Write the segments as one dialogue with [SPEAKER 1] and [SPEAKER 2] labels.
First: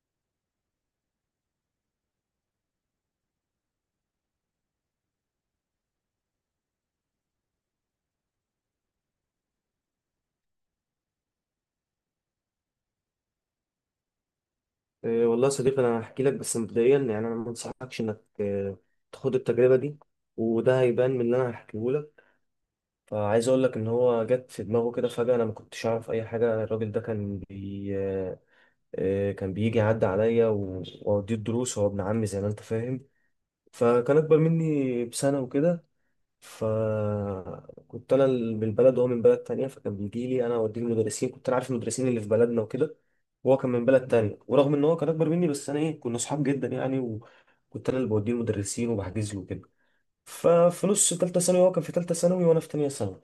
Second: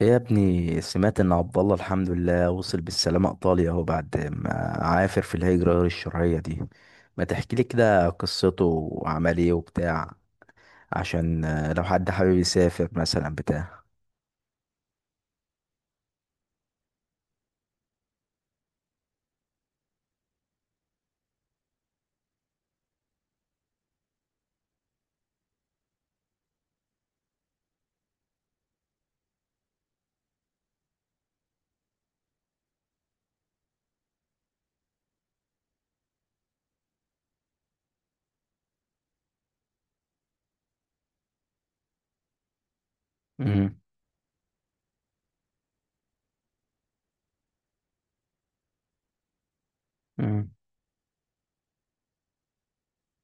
[SPEAKER 1] إيه يا ابني، سمعت ان عبد الله الحمد لله وصل بالسلامة ايطاليا اهو بعد ما عافر في الهجرة غير الشرعية دي. ما تحكي لي كده قصته وعمل ايه وبتاع، عشان لو حد حابب يسافر مثلا بتاع.
[SPEAKER 2] إيه والله يا صديقي، انا هحكي لك. بس مبدئيا يعني انا ما انصحكش انك تاخد التجربه دي. وده هيبان من اللي انا هحكيه لك. فعايز اقول لك ان هو جت في دماغه كده فجاه. انا ما كنتش اعرف اي حاجه. الراجل ده كان بي إيه، كان بيجي يعدي عليا واوديه الدروس، هو ابن عمي زي ما انت فاهم. فكان اكبر مني بسنه وكده. فكنت انا من البلد وهو من بلد تانية، فكان بيجي لي انا اوديه المدرسين، كنت انا عارف المدرسين اللي في بلدنا وكده. وهو كان
[SPEAKER 1] مم.
[SPEAKER 2] من بلد تانية، ورغم ان هو كان اكبر مني بس انا ايه، كنا صحاب جدا يعني، وكنت انا اللي بوديه المدرسين وبحجز له كده.
[SPEAKER 1] مم.
[SPEAKER 2] ففي نص تالتة ثانوي هو كان في تالتة ثانوي وانا في تانية ثانوي.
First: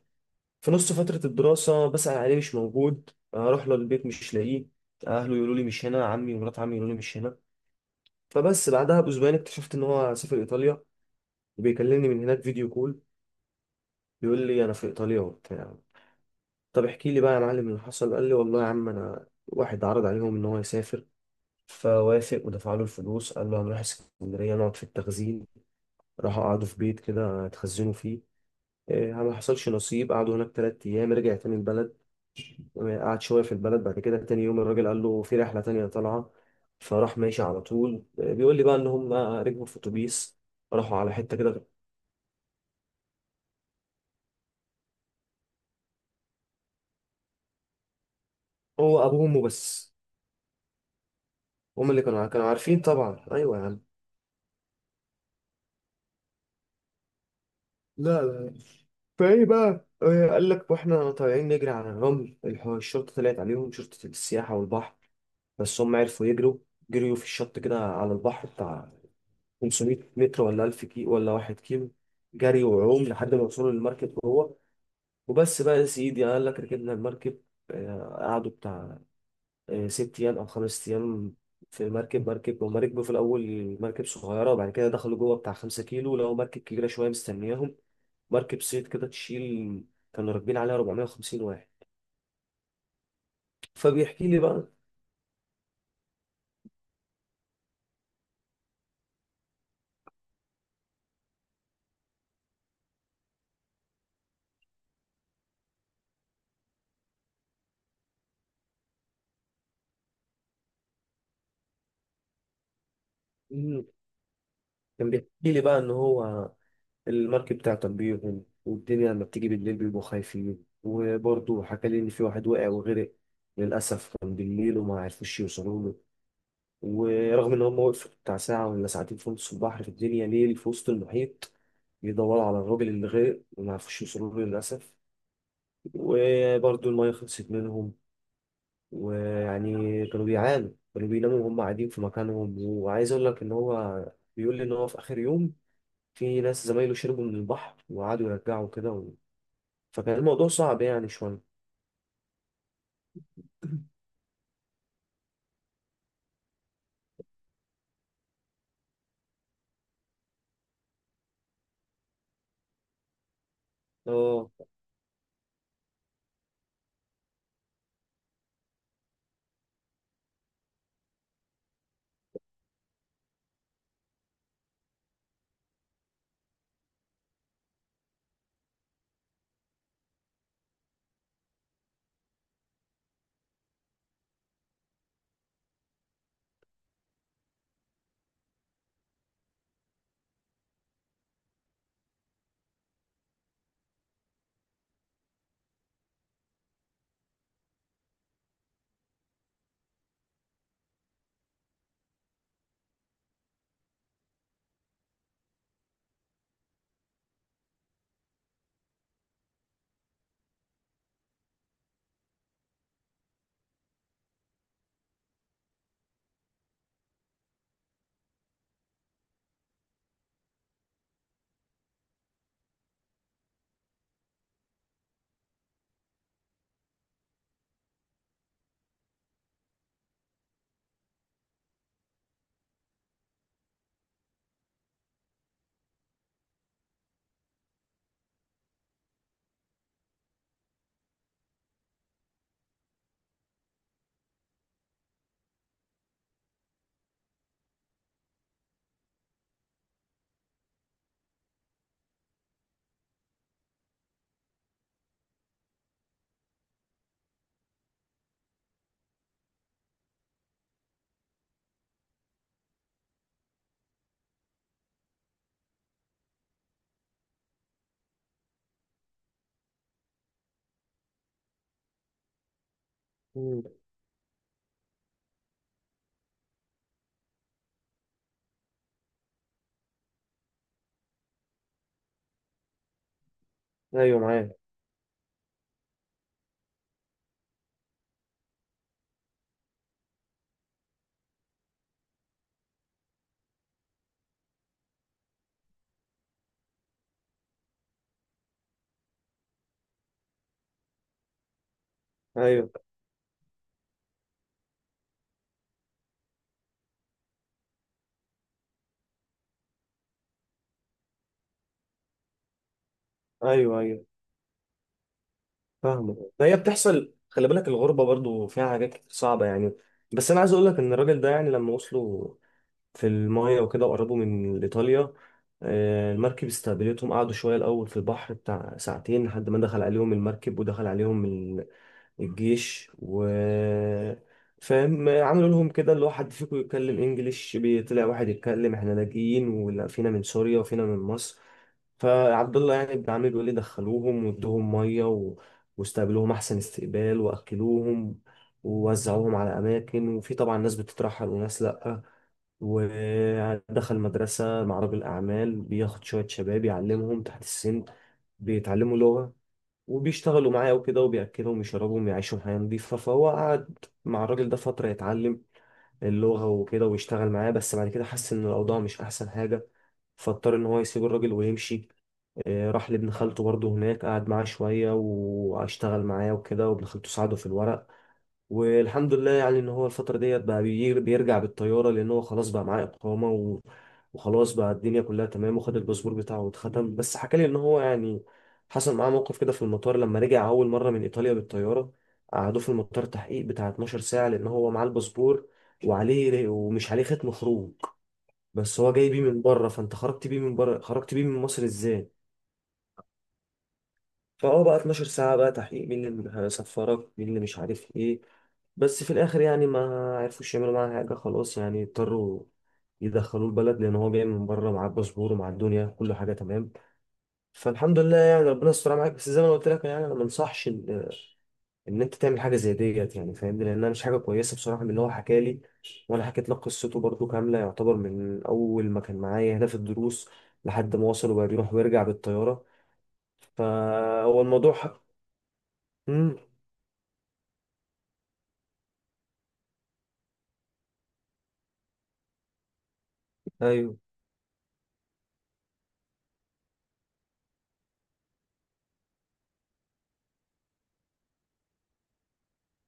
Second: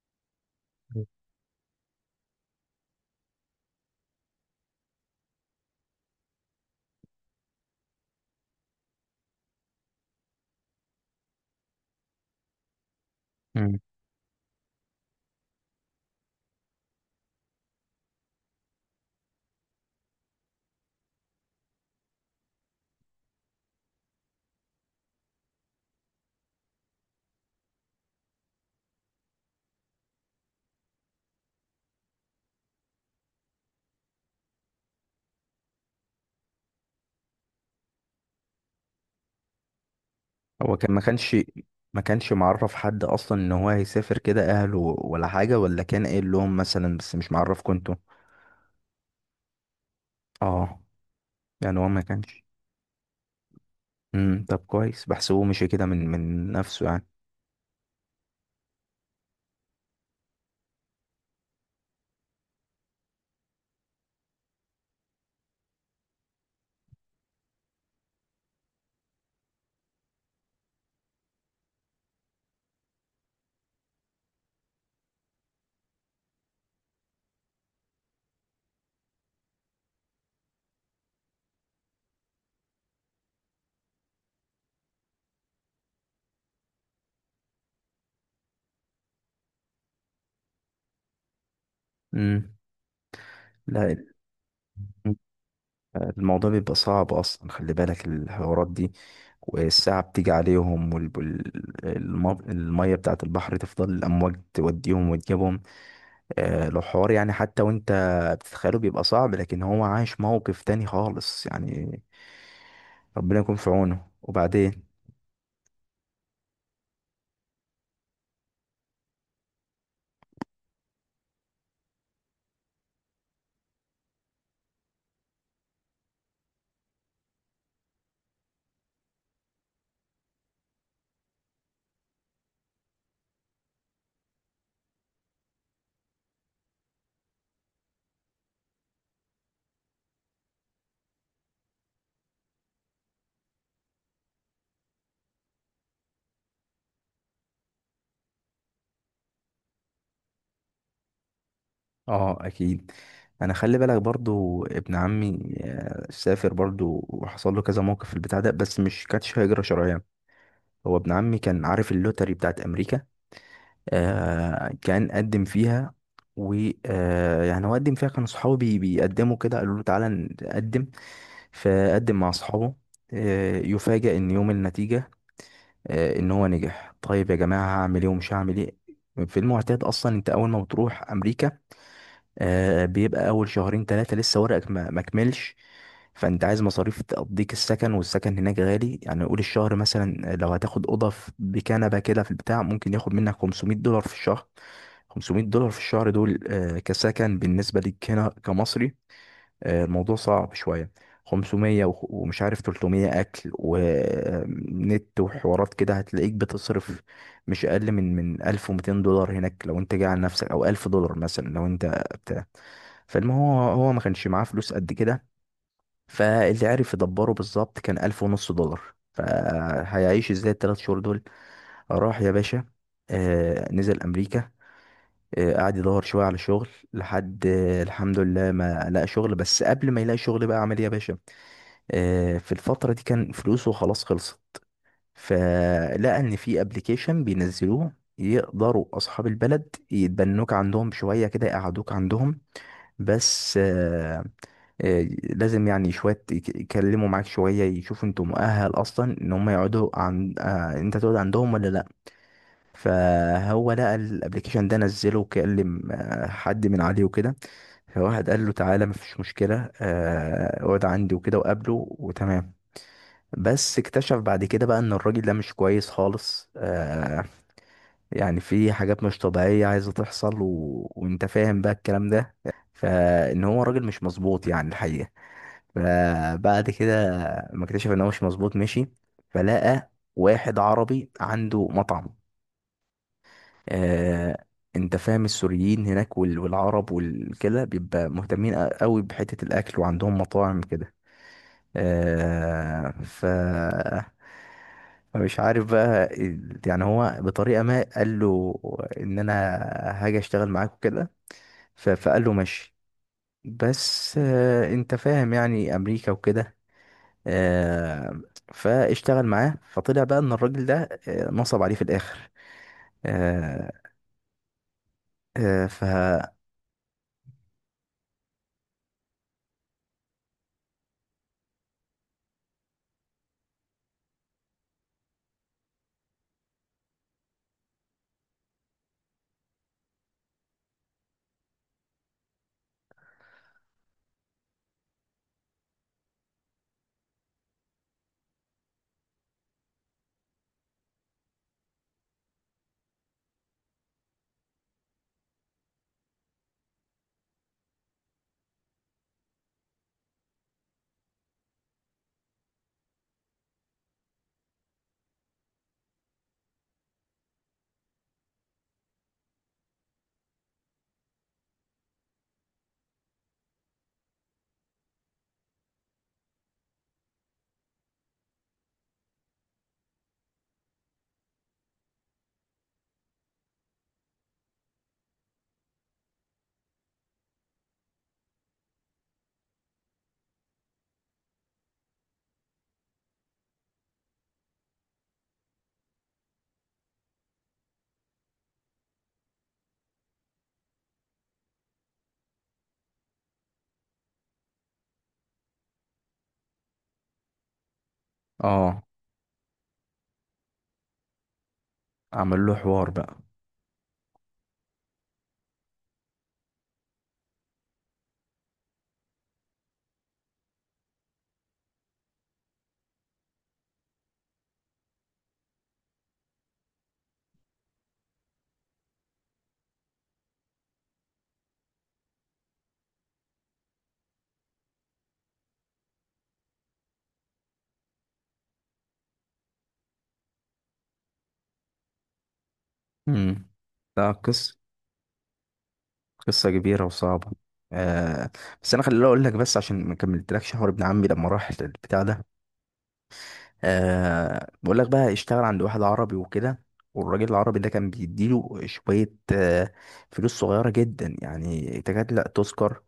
[SPEAKER 2] في نص فترة الدراسة بسأل عليه مش موجود، اروح له البيت مش لاقيه، اهله يقولوا لي مش هنا، عمي ومرات عمي يقولوا لي مش هنا. فبس بعدها باسبوعين اكتشفت ان هو سافر ايطاليا، وبيكلمني من هناك فيديو كول.
[SPEAKER 1] مم.
[SPEAKER 2] بيقول لي انا في ايطاليا وبتاع. طب احكي لي بقى يا معلم اللي حصل. قال لي والله يا عم، انا واحد عرض عليهم ان هو يسافر فوافق ودفع له الفلوس. قال له هنروح اسكندريه نقعد في التخزين. راحوا قعدوا في بيت كده اتخزنوا فيه. إيه، ما حصلش نصيب. قعدوا هناك تلات ايام، رجع تاني البلد. قعد شويه في البلد. بعد كده تاني يوم الراجل قال له في رحله تانية طالعه، فراح ماشي على طول. بيقول لي بقى ان هم ركبوا في اتوبيس
[SPEAKER 1] هو كان
[SPEAKER 2] راحوا
[SPEAKER 1] ما
[SPEAKER 2] على
[SPEAKER 1] كانش
[SPEAKER 2] حته كده.
[SPEAKER 1] ما كانش معرف حد اصلا ان هو هيسافر كده، اهله ولا حاجة، ولا كان قايل لهم مثلا؟ بس مش معرف كنتوا.
[SPEAKER 2] هو ابوهم وبس.
[SPEAKER 1] اه، يعني هو
[SPEAKER 2] هم
[SPEAKER 1] ما
[SPEAKER 2] اللي كانوا
[SPEAKER 1] كانش.
[SPEAKER 2] كانوا عارفين طبعا. ايوه يا عم.
[SPEAKER 1] مم. طب كويس، بحسبه مشي كده من نفسه يعني.
[SPEAKER 2] لا لا. فايه بقى. قال لك واحنا طالعين نجري على الرمل، الشرطة طلعت عليهم، شرطة السياحة والبحر. بس هم عرفوا يجروا. جريوا في الشط كده على البحر بتاع 500 متر ولا 1000 كيلو ولا 1 كيلو. جري وعوم لحد ما وصلوا للمركب هو. وبس بقى يا سيدي، قال لك ركبنا المركب. قعدوا بتاع ست أيام أو خمس أيام في مركب. هما ركبوا في الأول مركب صغيرة، وبعد كده دخلوا جوه بتاع خمسة كيلو لقوا مركب كبيرة شوية مستنياهم. مركب صيد كده تشيل. كانوا راكبين عليها 450 واحد.
[SPEAKER 1] مم.
[SPEAKER 2] فبيحكي لي بقى.
[SPEAKER 1] لا، الموضوع بيبقى صعب اصلا، خلي بالك الحوارات دي والساعة بتيجي عليهم والمية بتاعت البحر تفضل الأمواج توديهم وتجيبهم. لو حوار يعني حتى وانت بتتخيله بيبقى صعب، لكن هو عايش موقف تاني خالص يعني. ربنا يكون في
[SPEAKER 2] مم.
[SPEAKER 1] عونه. وبعدين
[SPEAKER 2] كان بيحكي لي بقى ان هو المركب تعطل بيهم. والدنيا لما بتيجي بالليل بيبقوا خايفين. وبرضه حكى لي ان في واحد وقع وغرق للاسف، كان بالليل وما عرفوش يوصلوا له. ورغم ان هم وقفوا بتاع ساعه ولا ساعتين في نص البحر، في الدنيا ليل في وسط المحيط، يدوروا على الراجل اللي غرق وما عرفوش يوصلوا له للاسف. وبرضه الميه خلصت منهم. ويعني كانوا بيعانوا، كانوا بيناموا وهم قاعدين في مكانهم. وعايز اقول لك ان هو بيقول لي ان هو في اخر يوم في ناس زمايله شربوا من البحر وقعدوا يرجعوا كده. فكان الموضوع صعب يعني شويه.
[SPEAKER 1] اه، اكيد. انا خلي بالك برضو ابن عمي سافر برضو وحصل له كذا موقف في البتاع ده، بس مش كانتش هجرة شرعية. هو ابن عمي كان عارف اللوتري بتاعت امريكا.
[SPEAKER 2] اه.
[SPEAKER 1] آه، كان قدم فيها. و يعني هو قدم فيها، كان صحابه بيقدموا كده، قالوا له تعالى نقدم، فقدم مع اصحابه. آه، يفاجأ ان يوم النتيجة آه ان هو نجح. طيب يا جماعة هعمل ايه ومش هعمل ايه؟ في المعتاد اصلا انت اول ما بتروح امريكا، بيبقى اول شهرين ثلاثه لسه ورقك ما كملش. فانت عايز مصاريف تقضيك السكن، والسكن هناك غالي يعني. قول الشهر مثلا لو هتاخد اوضه بكنبه كده في البتاع، ممكن ياخد منك $500 في الشهر. $500 في الشهر دول كسكن بالنسبه ليك هنا كمصري، الموضوع صعب شوية. ومش عارف، 300 أكل ونت وحوارات كده هتلاقيك بتصرف مش أقل من $1200 هناك لو أنت جاي على نفسك، أو $1000 مثلا لو أنت بتاع. فالمهم هو ما كانش معاه فلوس قد كده، فاللي عرف يدبره بالظبط كان 1000 ونص دولار. فهيعيش إزاي التلات شهور دول؟ راح يا باشا. نزل أمريكا. قعد يدور شوية على شغل لحد الحمد لله ما لقى شغل. بس قبل ما يلاقي شغل بقى عمل ايه يا باشا؟ في الفترة دي كان فلوسه خلاص خلصت، فلقى ان في ابلكيشن بينزلوه يقدروا اصحاب البلد يتبنوك عندهم شوية كده، يقعدوك عندهم. بس لازم يعني شوية يكلموا معاك شوية يشوفوا انتوا مؤهل اصلا ان هم يقعدوا عن انت تقعد عندهم ولا لا. فهو لقى الابلكيشن ده نزله وكلم حد من عليه وكده. فواحد قال له تعالى مفيش مشكلة، اقعد عندي وكده، وقابله وتمام. بس اكتشف بعد كده بقى ان الراجل ده مش كويس خالص. يعني في حاجات مش طبيعية عايزة تحصل، و... وانت فاهم بقى الكلام ده، فان هو
[SPEAKER 2] مم.
[SPEAKER 1] راجل مش مظبوط يعني الحقيقة. فبعد كده ما اكتشف ان هو مش مظبوط، مشي. فلقى واحد عربي عنده مطعم.
[SPEAKER 2] ايوه
[SPEAKER 1] آه،
[SPEAKER 2] معايا.
[SPEAKER 1] انت فاهم السوريين هناك والعرب والكده بيبقى مهتمين قوي بحتة الاكل وعندهم مطاعم كده. آه ف فمش عارف بقى يعني هو بطريقة ما قال له ان انا هاجي اشتغل معاك وكده. فقال له
[SPEAKER 2] ايوه
[SPEAKER 1] ماشي. بس آه، انت فاهم يعني امريكا وكده. آه، فاشتغل معاه. فطلع بقى ان الراجل ده نصب عليه في الاخر. آه
[SPEAKER 2] ايوه. ايوه
[SPEAKER 1] آه ف
[SPEAKER 2] فاهمه، فهي بتحصل. خلي بالك الغربة برضو فيها حاجات كتير صعبة يعني. بس أنا عايز أقول لك إن الراجل ده يعني لما وصلوا في المايه وكده وقربوا من ايطاليا، المركب استقبلتهم. قعدوا شويه الاول في البحر بتاع ساعتين لحد ما دخل عليهم المركب ودخل عليهم الجيش و فاهم، عملوا لهم كده اللي هو حد فيكم يتكلم انجليش. طلع واحد يتكلم، احنا لاجئين، ولا فينا من سوريا وفينا من مصر. فعبد الله يعني ابن عمي بيقول لي دخلوهم وادوهم ميه. واستقبلوهم احسن استقبال واكلوهم ووزعوهم على اماكن. وفي طبعا ناس بتترحل وناس لا. ودخل مدرسة مع راجل أعمال بياخد شوية شباب يعلمهم تحت السن، بيتعلموا لغة وبيشتغلوا معاه وكده، وبيأكلهم يشربهم يعيشوا حياة نظيفة. فهو قعد مع الراجل ده فترة يتعلم اللغة وكده ويشتغل معاه. بس بعد كده حس إن الأوضاع مش أحسن حاجة، فاضطر إن هو يسيب الراجل ويمشي. راح لابن خالته برضه هناك، قعد معاه شوية واشتغل معاه وكده، وابن خالته ساعده في الورق. والحمد لله يعني ان هو الفتره ديت بقى بيرجع بالطياره، هو خلاص بقى معاه اقامه. وخلاص بقى الدنيا كلها تمام وخد الباسبور بتاعه واتختم. بس حكى لي ان هو يعني حصل معاه موقف كده في المطار لما رجع اول مره من ايطاليا بالطياره. قعدوه في المطار تحقيق بتاع 12 ساعه لان هو معاه الباسبور، وعليه ومش عليه ختم خروج. بس
[SPEAKER 1] اه
[SPEAKER 2] هو جاي بيه من بره، فانت خرجت بيه من بره، خرجت بيه من مصر ازاي؟
[SPEAKER 1] عمل له حوار بقى.
[SPEAKER 2] فهو بقى 12 ساعة بقى تحقيق، مين اللي هيصفرك، مين اللي مش عارف ايه. بس في الآخر يعني ما عرفوش يعملوا معاه حاجة، خلاص يعني اضطروا يدخلوه البلد، لأن هو جاي من بره معاه الباسبور ومعاه الدنيا كل حاجة تمام. فالحمد لله يعني ربنا استر معاك. بس زي ما أنا قلت لك يعني أنا ما انصحش إن أنت تعمل حاجة زي ديت، يعني فاهمني، لأنها مش حاجة كويسة بصراحة من اللي هو حكى لي. وأنا حكيت لك قصته برضو كاملة، يعتبر من أول ما كان معايا هنا في الدروس لحد ما وصل وبقى بيروح ويرجع بالطيارة.
[SPEAKER 1] امم. لا،
[SPEAKER 2] فهو
[SPEAKER 1] قصة.
[SPEAKER 2] الموضوع. مم.
[SPEAKER 1] قصة كبيرة وصعبة. آه. بس أنا خليني أقول لك، بس عشان ما كملتلكش حوار ابن عمي لما راح البتاع ده.
[SPEAKER 2] ايوه
[SPEAKER 1] بقول لك بقى، اشتغل عند واحد عربي وكده، والراجل العربي ده كان بيديله شوية فلوس صغيرة جدا يعني تكاد لا تذكر.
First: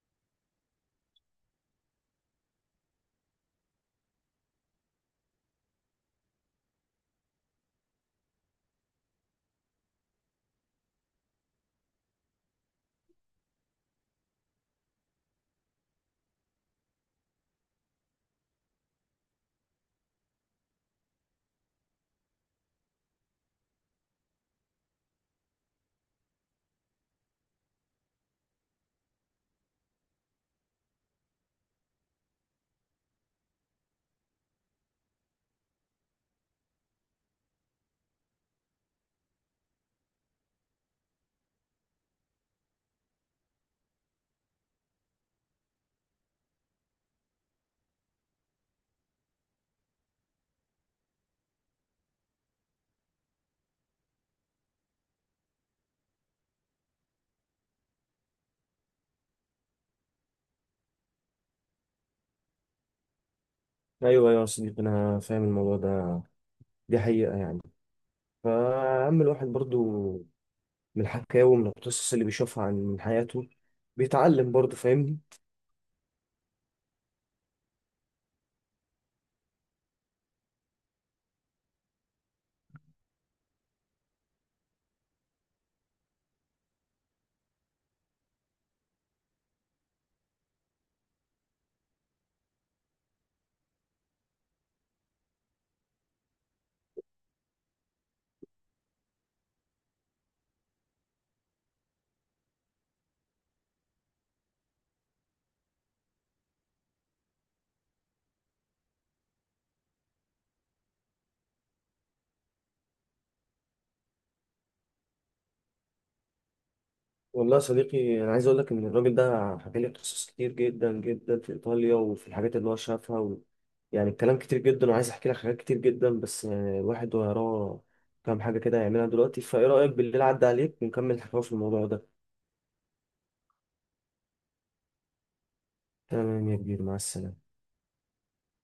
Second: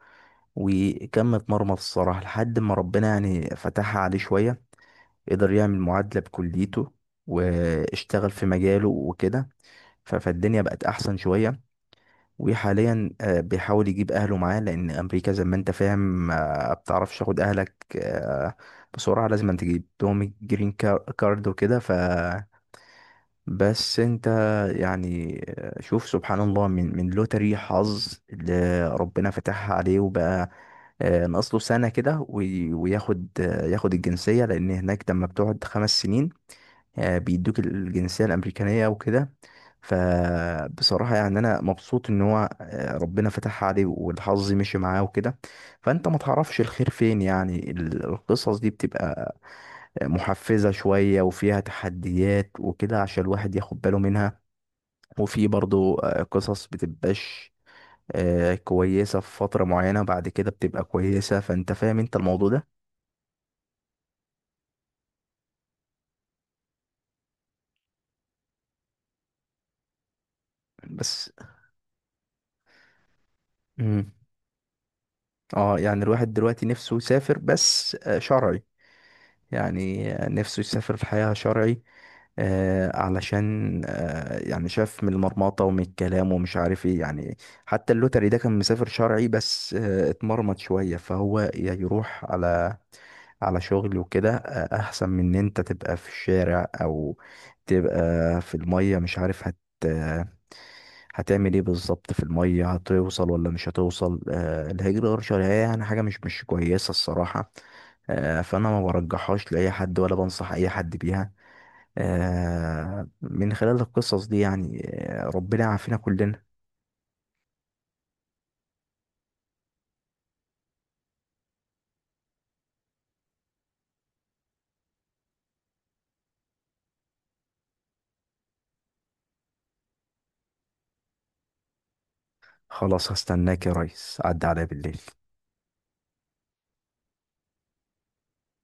[SPEAKER 1] وكم اتمرمط الصراحة، لحد ما ربنا يعني فتحها عليه شوية. قدر يعمل معادلة بكليته، واشتغل في مجاله وكده. فالدنيا بقت أحسن شوية. وحاليا بيحاول يجيب اهله معاه، لان امريكا زي ما انت فاهم بتعرفش تاخد اهلك آه، بسرعه. لازم أن تجيب لهم كارد وكده. ف، بس انت يعني شوف سبحان الله، من لوتري حظ اللي ربنا فتحها عليه، وبقى ناقص له سنه كده وياخد ياخد الجنسيه، لان هناك لما بتقعد 5 سنين بيدوك الجنسية الأمريكانية وكده. فبصراحة يعني أنا مبسوط إن هو ربنا فتحها عليه والحظ مشي معاه وكده. فأنت ما تعرفش الخير فين يعني. القصص دي بتبقى محفزة شوية وفيها تحديات وكده، عشان الواحد ياخد باله منها. وفي برضو قصص بتبقاش كويسة في فترة معينة، بعد كده بتبقى كويسة. فأنت فاهم أنت الموضوع ده
[SPEAKER 2] ايوه. ايوه يا صديقي، انا فاهم الموضوع ده، دي حقيقه يعني. فاما الواحد برضو من
[SPEAKER 1] بس.
[SPEAKER 2] الحكاوي ومن القصص اللي بيشوفها عن من حياته
[SPEAKER 1] مم.
[SPEAKER 2] بيتعلم برضو، فاهمني.
[SPEAKER 1] اه، يعني الواحد دلوقتي نفسه يسافر، بس شرعي. يعني نفسه يسافر في حياة شرعي. علشان يعني شاف من المرمطة ومن الكلام ومش عارف ايه يعني. حتى اللوتري ده كان مسافر شرعي، بس آه اتمرمط شوية. فهو يا يروح على على شغل وكده، آه، احسن من ان انت تبقى في الشارع، او تبقى في المية مش عارف هتعمل ايه بالظبط. في المية هتوصل ولا مش هتوصل؟ آه، الهجرة غير شرعية يعني حاجة مش كويسة الصراحة. آه، فأنا ما برجحهاش لأي حد ولا بنصح أي حد بيها من خلال القصص دي يعني. آه، ربنا يعافينا كلنا.
[SPEAKER 2] والله يا صديقي، انا عايز اقول لك ان الراجل ده حكى لي قصص كتير جدا جدا في ايطاليا وفي الحاجات اللي هو شافها. يعني الكلام كتير جدا، وعايز احكي لك حاجات كتير جدا، بس الواحد وراه كام حاجه كده يعملها دلوقتي. فايه رايك بالليل عدى عليك ونكمل الحكايه في الموضوع ده.
[SPEAKER 1] خلاص، هستناك يا ريس، عدى عليا بالليل.
[SPEAKER 2] تمام يا كبير، مع السلامه.